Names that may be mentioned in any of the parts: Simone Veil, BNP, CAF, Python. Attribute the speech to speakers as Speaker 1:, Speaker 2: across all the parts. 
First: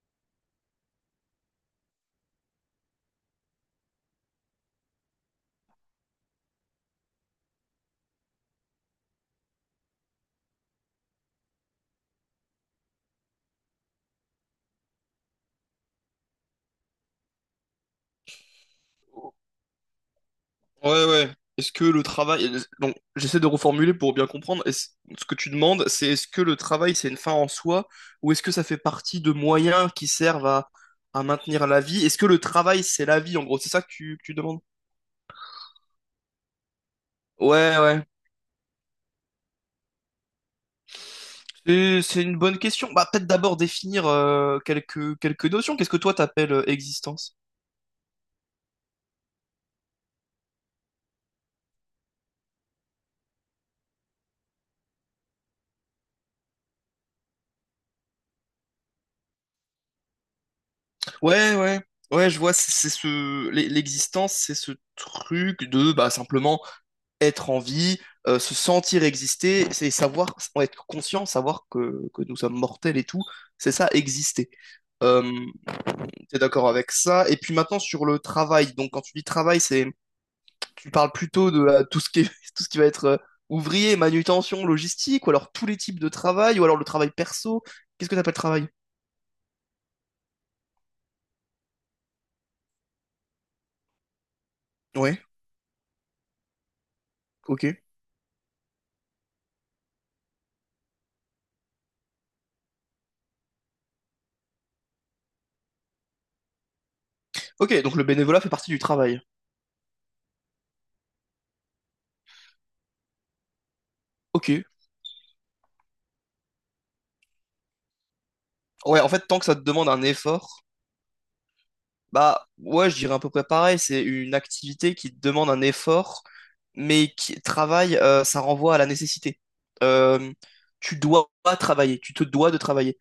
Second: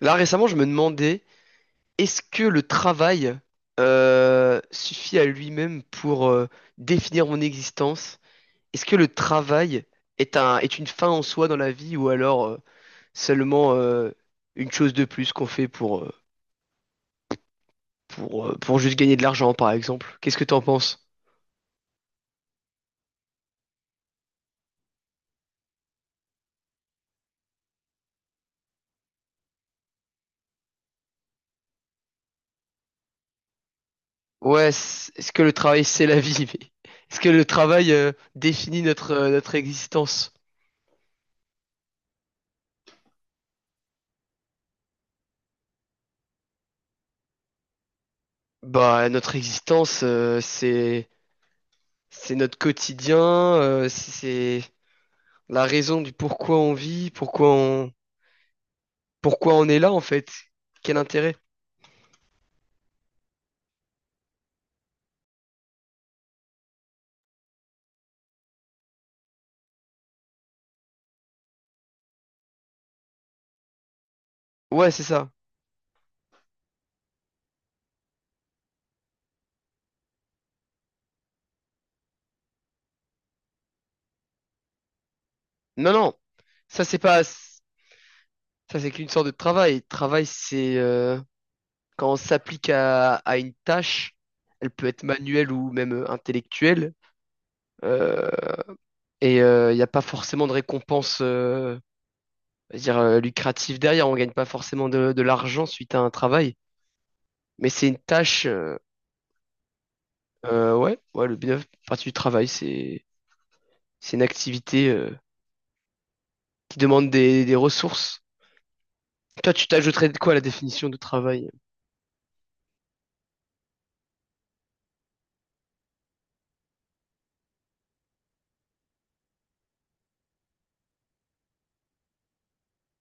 Speaker 1: Là, récemment, je me demandais, est-ce que le travail suffit à lui-même pour définir mon existence? Est-ce que le travail est une fin en soi dans la vie ou alors seulement une chose de plus qu'on fait pour juste gagner de l'argent, par exemple? Qu'est-ce que t'en penses?
Speaker 2: Ouais, ouais. Est-ce que le travail... Donc, j'essaie de reformuler pour bien comprendre. Ce que tu demandes, c'est est-ce que le travail, c'est une fin en soi, ou est-ce que ça fait partie de moyens qui servent à maintenir la vie? Est-ce que le travail, c'est la vie, en gros? C'est ça que tu demandes?
Speaker 1: Ouais, est-ce que le travail, c'est la vie? Mais est-ce que le
Speaker 2: Ouais,
Speaker 1: travail
Speaker 2: ouais.
Speaker 1: définit notre existence?
Speaker 2: C'est une bonne question. Bah, peut-être d'abord définir quelques, quelques notions. Qu'est-ce que toi, t'appelles existence?
Speaker 1: Bah, notre existence, c'est notre quotidien, c'est la raison du pourquoi on vit, pourquoi on est là en fait. Quel intérêt?
Speaker 2: Ouais, ouais, ouais, je vois, l'existence, c'est ce truc de, bah, simplement être en vie, se sentir exister, c'est savoir, être conscient, savoir que nous sommes mortels et tout, c'est ça, exister.
Speaker 1: Ouais, c'est ça.
Speaker 2: Euh, T'es d'accord avec ça? Et puis maintenant sur le travail, donc quand tu dis travail, c'est, tu parles plutôt de tout ce qui est- tout ce qui va être ouvrier, manutention, logistique, ou alors tous les
Speaker 1: Non,
Speaker 2: types de
Speaker 1: non,
Speaker 2: travail, ou alors
Speaker 1: ça
Speaker 2: le
Speaker 1: c'est
Speaker 2: travail
Speaker 1: pas, ça
Speaker 2: perso. Qu'est-ce que t'appelles travail?
Speaker 1: c'est qu'une sorte de travail. Travail, c'est quand on s'applique à une tâche, elle peut être
Speaker 2: Ouais,
Speaker 1: manuelle ou même intellectuelle,
Speaker 2: ok.
Speaker 1: euh, et il n'y a pas forcément de récompense, je veux dire lucrative derrière. On gagne pas forcément de l'argent suite à un travail, mais
Speaker 2: Ok,
Speaker 1: c'est
Speaker 2: donc
Speaker 1: une
Speaker 2: le bénévolat
Speaker 1: tâche.
Speaker 2: fait partie du travail.
Speaker 1: Ouais, ouais, le bien partie du travail, c'est une
Speaker 2: Ok.
Speaker 1: activité qui demande des ressources.
Speaker 2: Ouais, en fait, tant que
Speaker 1: Toi,
Speaker 2: ça te
Speaker 1: tu
Speaker 2: demande un
Speaker 1: t'ajouterais de quoi à la
Speaker 2: effort,
Speaker 1: définition de travail?
Speaker 2: bah ouais, je dirais à peu près pareil. C'est une activité qui demande un effort, mais qui travaille, ça renvoie à la nécessité. Euh, Tu dois travailler, tu te dois de travailler.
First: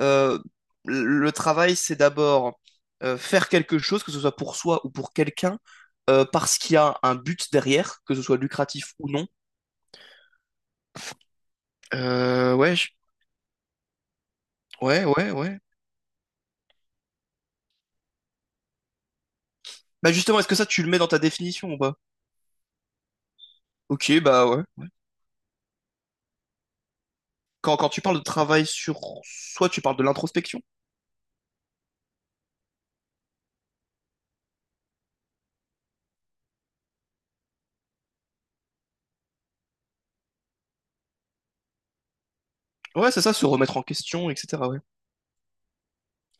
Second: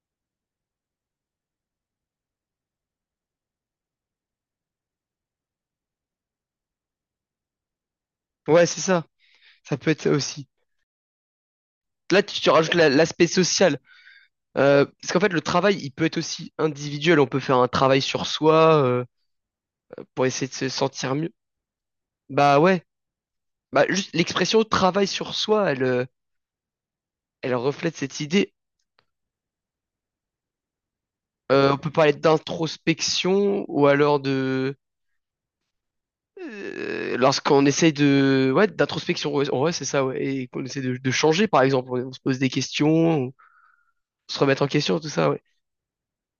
Speaker 2: Euh, le travail, c'est d'abord faire quelque chose, que ce soit pour soi ou pour quelqu'un, parce qu'il y a un but derrière, que ce soit
Speaker 1: Ouais, c'est
Speaker 2: lucratif
Speaker 1: ça.
Speaker 2: ou non.
Speaker 1: Ça peut être ça aussi. Là, tu
Speaker 2: Euh,
Speaker 1: rajoutes
Speaker 2: ouais, je-
Speaker 1: l'aspect social.
Speaker 2: ouais,
Speaker 1: Parce qu'en
Speaker 2: ouais,
Speaker 1: fait, le
Speaker 2: ouais.
Speaker 1: travail, il peut être aussi individuel. On peut faire un travail sur soi
Speaker 2: Bah
Speaker 1: pour
Speaker 2: justement, est-ce
Speaker 1: essayer de
Speaker 2: que ça,
Speaker 1: se
Speaker 2: tu le mets dans
Speaker 1: sentir
Speaker 2: ta
Speaker 1: mieux.
Speaker 2: définition ou pas?
Speaker 1: Bah ouais. Bah juste
Speaker 2: Ok, bah
Speaker 1: l'expression
Speaker 2: ouais.
Speaker 1: travail sur soi, elle
Speaker 2: Quand
Speaker 1: reflète
Speaker 2: tu
Speaker 1: cette
Speaker 2: parles de
Speaker 1: idée.
Speaker 2: travail sur soi, tu parles de l'introspection.
Speaker 1: On peut parler d'introspection ou alors de lorsqu'on essaye de ouais d'introspection ouais, en vrai, c'est ça ouais et qu'on essaie de changer par exemple on se pose des
Speaker 2: Ouais, c'est
Speaker 1: questions,
Speaker 2: ça, se remettre en question,
Speaker 1: on se remet en
Speaker 2: etc. Ouais.
Speaker 1: question tout ça ouais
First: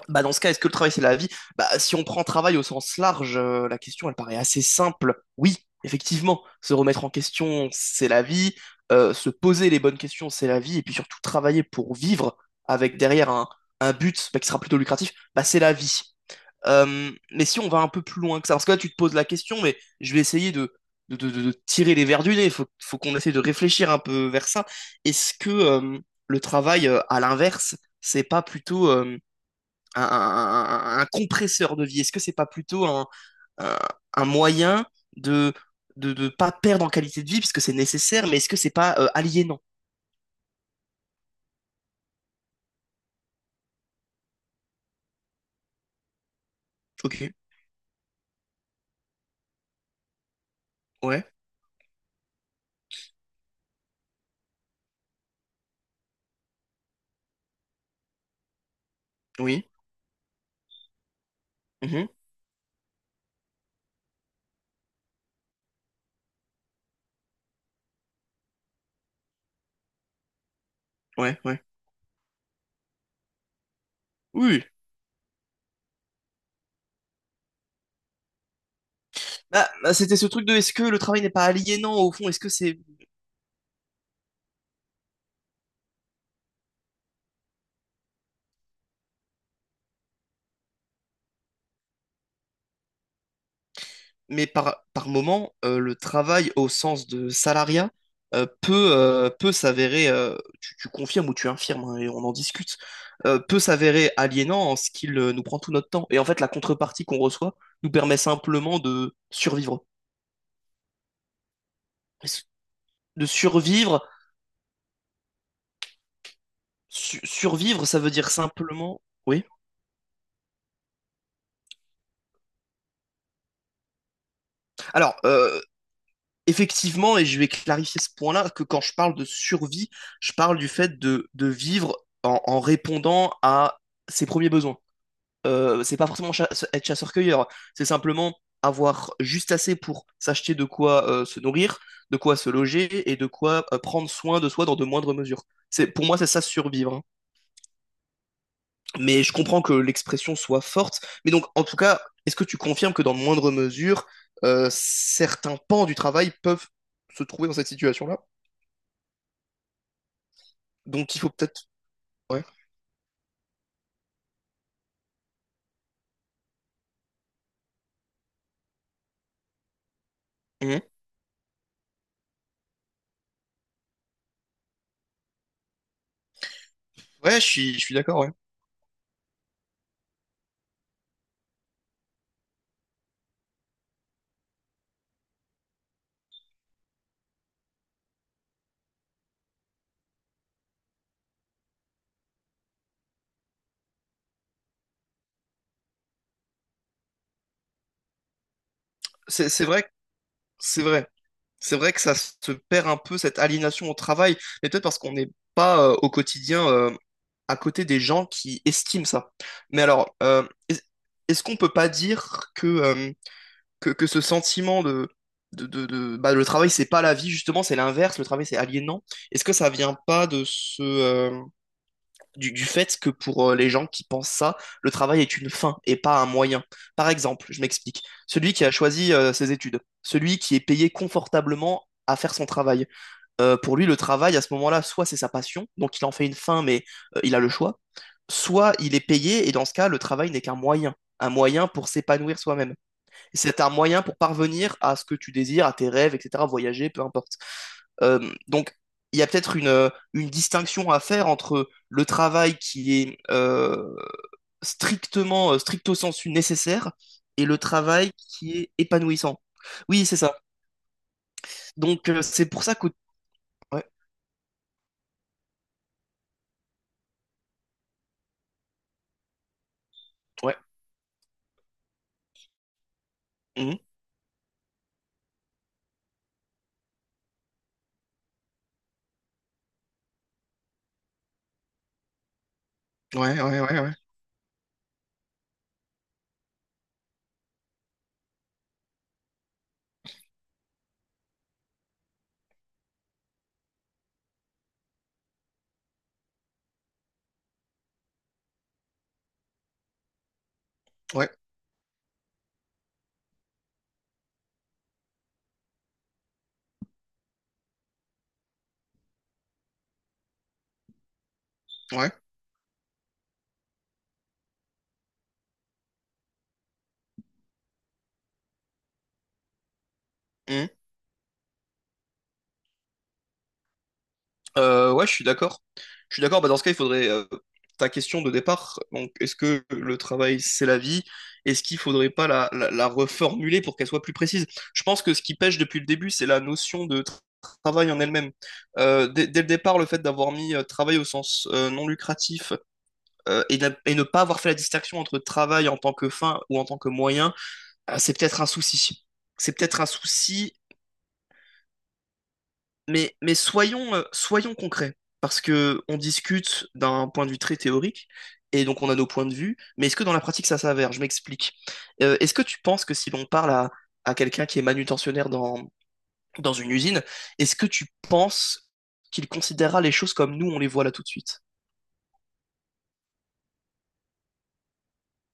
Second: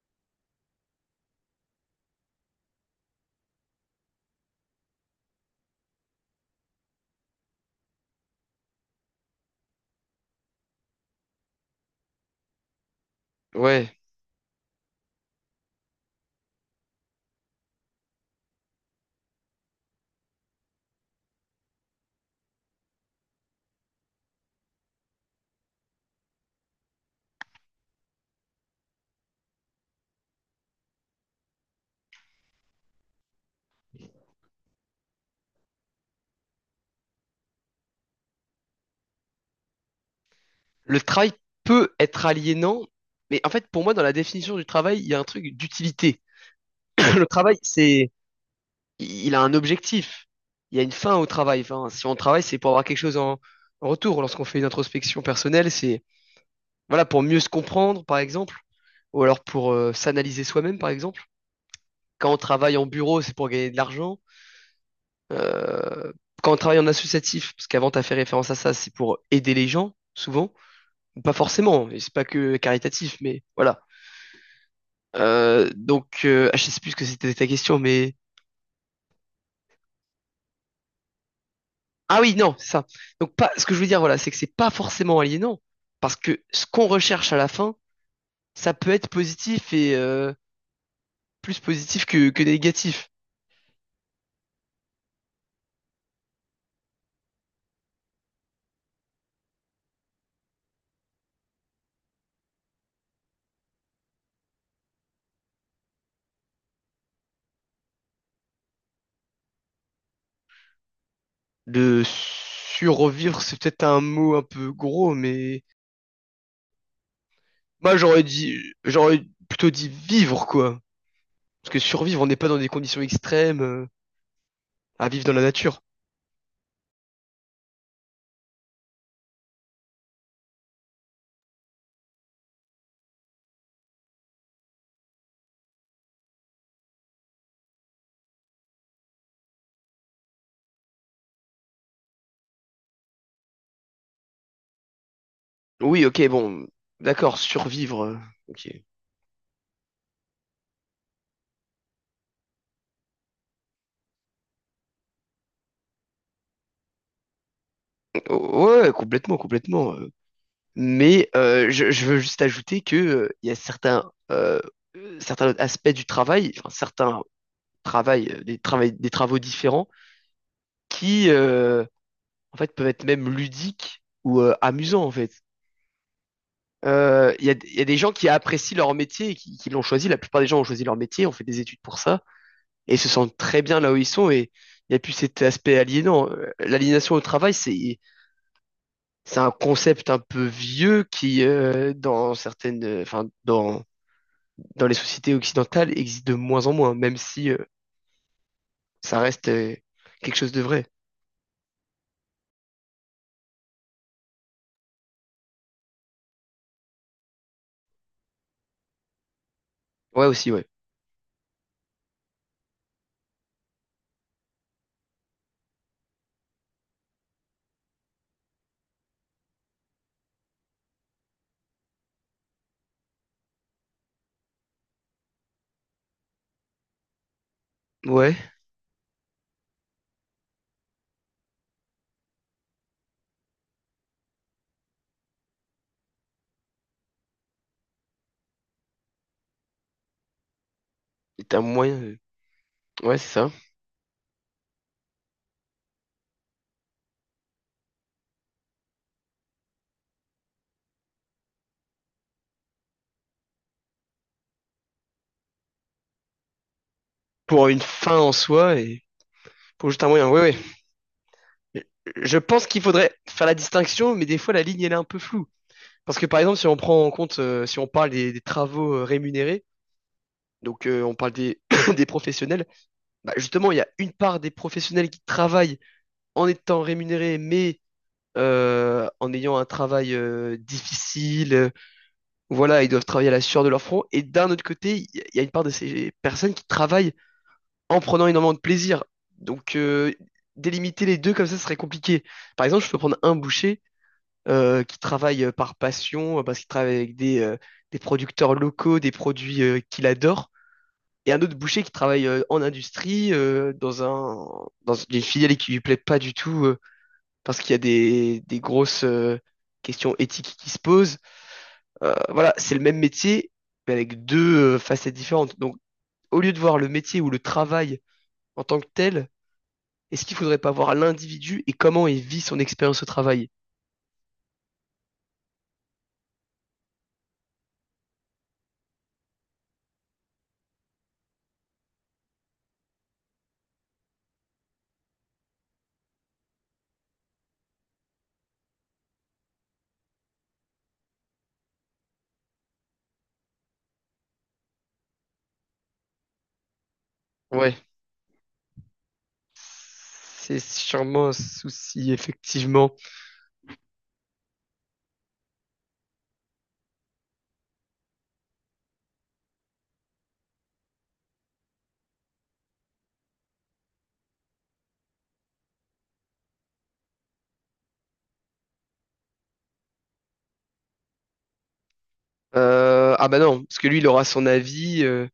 Speaker 2: Bah, dans ce cas, est-ce que le travail, c'est la vie? Bah, si on prend travail au sens large, la question, elle paraît assez simple. Oui, effectivement, se remettre en question, c'est la vie. Se poser les bonnes questions, c'est la vie. Et puis surtout, travailler pour vivre avec derrière un
Speaker 1: ouais,
Speaker 2: but bah, qui sera plutôt lucratif, bah, c'est la vie. Mais si on va un peu plus loin que ça, parce que là tu te poses la question, mais je vais essayer de tirer les vers du nez, il faut, faut qu'on essaie de réfléchir un peu vers ça. Est-ce que le travail, à l'inverse, c'est pas plutôt un compresseur de vie? Est-ce que c'est pas plutôt un, un moyen de de ne pas perdre en qualité de vie, puisque c'est nécessaire, mais est-ce que c'est pas aliénant?
Speaker 1: le travail peut être aliénant, mais en fait pour moi dans la définition du travail il y a un truc d'utilité. Le
Speaker 2: Ok,
Speaker 1: travail c'est il a un objectif, il y a une fin
Speaker 2: ouais,
Speaker 1: au travail, enfin si on travaille c'est pour avoir quelque chose en retour. Lorsqu'on fait une introspection personnelle c'est voilà pour mieux se comprendre par exemple, ou alors
Speaker 2: oui,
Speaker 1: pour s'analyser soi-même par exemple.
Speaker 2: mhm,
Speaker 1: Quand on travaille en bureau c'est pour gagner de l'argent. Euh, quand on travaille en associatif, parce qu'avant t'as fait référence à ça, c'est pour aider les gens, souvent, ou pas
Speaker 2: ouais, ouais.
Speaker 1: forcément, et c'est pas que caritatif, mais voilà.
Speaker 2: Oui,
Speaker 1: Je sais plus ce que c'était ta question, mais
Speaker 2: bah, bah, c'était ce truc de est-ce que le travail n'est pas aliénant au
Speaker 1: ah
Speaker 2: fond?
Speaker 1: oui,
Speaker 2: Est-ce que
Speaker 1: non, c'est
Speaker 2: c'est
Speaker 1: ça. Donc pas, ce que je veux dire, voilà, c'est que c'est pas forcément aliénant, parce que ce qu'on recherche à la fin, ça peut être positif et plus positif que négatif.
Speaker 2: mais par moment, le travail au sens de salariat euh, peut s'avérer, tu confirmes ou tu infirmes, hein, et on en discute, peut s'avérer aliénant en ce qu'il nous prend tout notre temps. Et en fait, la contrepartie qu'on reçoit nous permet simplement de survivre.
Speaker 1: De
Speaker 2: De
Speaker 1: survivre, c'est peut-être un
Speaker 2: survivre,
Speaker 1: mot un peu gros, mais
Speaker 2: survivre,
Speaker 1: moi
Speaker 2: ça veut
Speaker 1: j'aurais
Speaker 2: dire
Speaker 1: dit,
Speaker 2: simplement...
Speaker 1: j'aurais
Speaker 2: Oui.
Speaker 1: plutôt dit vivre, quoi. Parce que survivre, on n'est pas dans des conditions extrêmes, à
Speaker 2: Alors,
Speaker 1: vivre dans la nature.
Speaker 2: effectivement, et je vais clarifier ce point-là, que quand je parle de survie, je parle du fait de vivre en en répondant à ses premiers besoins. C'est pas forcément être chasseur-cueilleur, c'est simplement avoir juste assez pour s'acheter de quoi se nourrir, de quoi se loger et de quoi prendre soin de soi dans de moindres mesures. C'est,
Speaker 1: Oui,
Speaker 2: pour moi, c'est
Speaker 1: ok,
Speaker 2: ça
Speaker 1: bon,
Speaker 2: survivre, hein.
Speaker 1: d'accord, survivre. Ok.
Speaker 2: Mais je comprends que l'expression soit forte. Mais donc, en tout cas, est-ce que tu confirmes que dans de moindres mesures, certains pans du travail peuvent se trouver dans cette situation-là?
Speaker 1: Ouais, complètement, complètement.
Speaker 2: Donc, il
Speaker 1: Mais
Speaker 2: faut peut-être...
Speaker 1: je veux juste
Speaker 2: Ouais.
Speaker 1: ajouter que il y a certains autres aspects du travail, enfin, certains travail, des travaux différents
Speaker 2: Mhm.
Speaker 1: qui, euh, en fait, peuvent être même ludiques ou amusants, en fait.
Speaker 2: Ouais,
Speaker 1: Il
Speaker 2: je
Speaker 1: y a
Speaker 2: suis
Speaker 1: des gens
Speaker 2: d'accord,
Speaker 1: qui
Speaker 2: ouais.
Speaker 1: apprécient leur métier, et qui l'ont choisi. La plupart des gens ont choisi leur métier, ont fait des études pour ça, et se sentent très bien là où ils sont et il n'y a plus cet aspect aliénant. L'aliénation au travail, c'est un concept un peu vieux qui dans certaines enfin, dans dans les sociétés occidentales existe de moins en moins même si ça reste
Speaker 2: C'est vrai,
Speaker 1: quelque chose de
Speaker 2: c'est
Speaker 1: vrai.
Speaker 2: vrai. C'est vrai que ça se perd un peu, cette aliénation au travail, mais peut-être parce qu'on n'est pas au quotidien à côté des gens qui estiment ça. Mais alors,
Speaker 1: Ouais aussi ouais.
Speaker 2: est-ce qu'on peut pas dire que ce sentiment bah, le travail, c'est pas la vie, justement, c'est l'inverse, le travail, c'est aliénant. Est-ce que ça vient pas de ce, du fait que pour les gens qui pensent ça, le travail est une fin et pas un moyen. Par exemple, je m'explique,
Speaker 1: Ouais,
Speaker 2: celui qui a choisi ses études, celui qui est payé confortablement à faire son travail. Pour lui, le travail, à ce moment-là, soit c'est sa passion, donc il en fait une fin, mais il a le choix, soit il est payé, et dans ce cas, le travail n'est qu'un moyen, un
Speaker 1: c'est un
Speaker 2: moyen pour s'épanouir soi-même.
Speaker 1: ouais, c'est ça.
Speaker 2: C'est un moyen pour parvenir à ce que tu désires, à tes rêves, etc., voyager, peu importe. Donc, il y a peut-être une distinction à faire entre le travail qui est strictement, stricto sensu nécessaire et le
Speaker 1: Pour une
Speaker 2: travail
Speaker 1: fin en
Speaker 2: qui est
Speaker 1: soi et
Speaker 2: épanouissant.
Speaker 1: pour juste
Speaker 2: Oui,
Speaker 1: un
Speaker 2: c'est
Speaker 1: moyen.
Speaker 2: ça.
Speaker 1: Ouais ouais.
Speaker 2: Donc,
Speaker 1: Je
Speaker 2: c'est pour
Speaker 1: pense
Speaker 2: ça
Speaker 1: qu'il
Speaker 2: que...
Speaker 1: faudrait faire la
Speaker 2: Ouais,
Speaker 1: distinction, mais des fois la ligne elle est un peu floue. Parce que par exemple, si on prend en compte, si on parle des travaux rémunérés,
Speaker 2: ouais,
Speaker 1: On parle des, des professionnels. Bah, justement, il
Speaker 2: mhm.
Speaker 1: y a une part des professionnels qui travaillent en étant rémunérés, mais en ayant un travail difficile. Voilà, ils doivent travailler à la
Speaker 2: Ouais, ouais,
Speaker 1: sueur de
Speaker 2: ouais,
Speaker 1: leur
Speaker 2: ouais,
Speaker 1: front. Et d'un autre côté, il y a une part de ces personnes qui travaillent en prenant énormément de plaisir. Donc euh, délimiter les deux comme ça serait compliqué. Par exemple, je peux prendre un boucher qui travaille par passion, parce qu'il travaille avec des producteurs locaux, des produits qu'il adore,
Speaker 2: ouais,
Speaker 1: et un autre boucher qui travaille en industrie, dans une filiale qui lui plaît pas du tout, parce qu'il y a des grosses questions éthiques qui se posent.
Speaker 2: ouais.
Speaker 1: Voilà, c'est le même métier, mais avec deux facettes différentes. Donc, au lieu de voir le métier ou le travail en tant que tel, est-ce qu'il faudrait
Speaker 2: Mhm.
Speaker 1: pas voir l'individu et comment il vit son expérience au travail?
Speaker 2: Ouais, je suis d'accord. Je suis d'accord. Bah, dans ce cas, il faudrait ta question de départ. Donc, est-ce que le travail, c'est la vie? Est-ce qu'il faudrait pas la reformuler pour qu'elle soit plus précise? Je pense que ce qui pêche depuis le début, c'est la notion de travail en elle-même. Euh, dès le départ, le fait d'avoir mis travail au sens non lucratif et ne pas avoir fait la distinction entre travail en tant que fin ou en tant que moyen,
Speaker 1: Ouais.
Speaker 2: c'est peut-être un souci. C'est peut-être un souci
Speaker 1: C'est sûrement un souci, effectivement.
Speaker 2: mais soyons, soyons concrets, parce que on discute d'un point de vue très théorique, et donc on a nos points de vue, mais est-ce que dans la pratique ça s'avère? Je m'explique. Est-ce que tu penses que si l'on parle à quelqu'un qui est manutentionnaire dans, dans une usine, est-ce que tu penses qu'il considérera les choses comme nous on les voit là tout de suite?
Speaker 1: Ah bah non, parce que lui, il aura son avis.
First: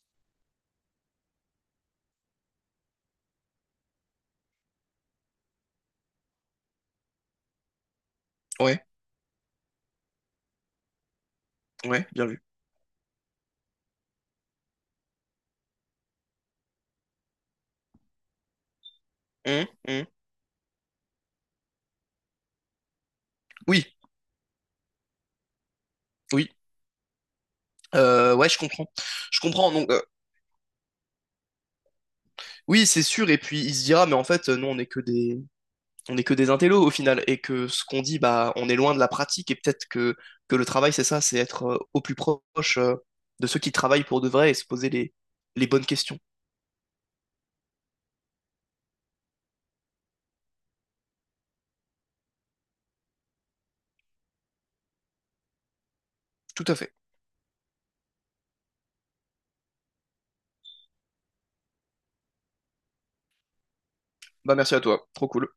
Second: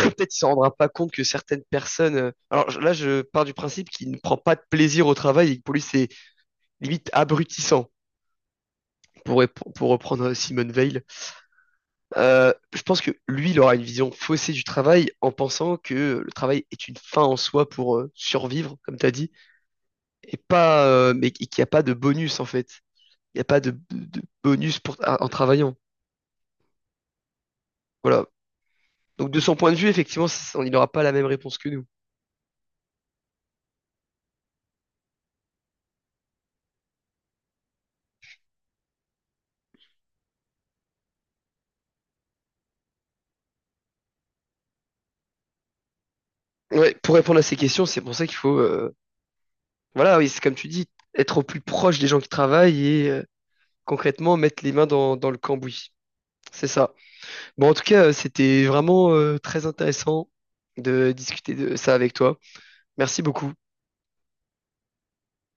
Speaker 1: Peut-être il s'en rendra pas compte que certaines personnes. Alors là, je pars du principe qu'il ne prend pas de plaisir au travail et que pour lui, c'est limite abrutissant.
Speaker 2: Ouais,
Speaker 1: Pour, pour reprendre Simone Veil,
Speaker 2: ouais, bien vu.
Speaker 1: Je pense que lui, il aura une vision faussée du travail en pensant que le travail est une fin en soi pour survivre, comme tu as dit,
Speaker 2: Hum, hum.
Speaker 1: et pas, mais qu'il n'y a pas de bonus en fait. Il n'y a pas
Speaker 2: Oui,
Speaker 1: bonus pour, en travaillant.
Speaker 2: oui.
Speaker 1: Voilà.
Speaker 2: Ouais, je comprends.
Speaker 1: Donc de
Speaker 2: Je
Speaker 1: son point
Speaker 2: comprends.
Speaker 1: de vue,
Speaker 2: Donc,
Speaker 1: effectivement, on il n'aura pas la même réponse que nous.
Speaker 2: oui, c'est sûr. Et puis, il se dira, mais en fait, nous, on n'est que des, on n'est que des intellos au final et que ce qu'on dit, bah, on est loin de la pratique et peut-être que le travail, c'est ça, c'est être au plus proche de ceux qui travaillent pour de vrai et se poser les bonnes questions.
Speaker 1: Ouais, pour répondre à ces questions, c'est pour ça qu'il faut voilà, oui, c'est comme tu dis, être au plus proche des gens qui travaillent et concrètement mettre les mains dans le cambouis.
Speaker 2: Tout
Speaker 1: C'est
Speaker 2: à
Speaker 1: ça.
Speaker 2: fait.
Speaker 1: Bon, en tout cas, c'était vraiment très intéressant de discuter de ça avec toi. Merci beaucoup.
Speaker 2: Bah, merci à toi. Trop cool.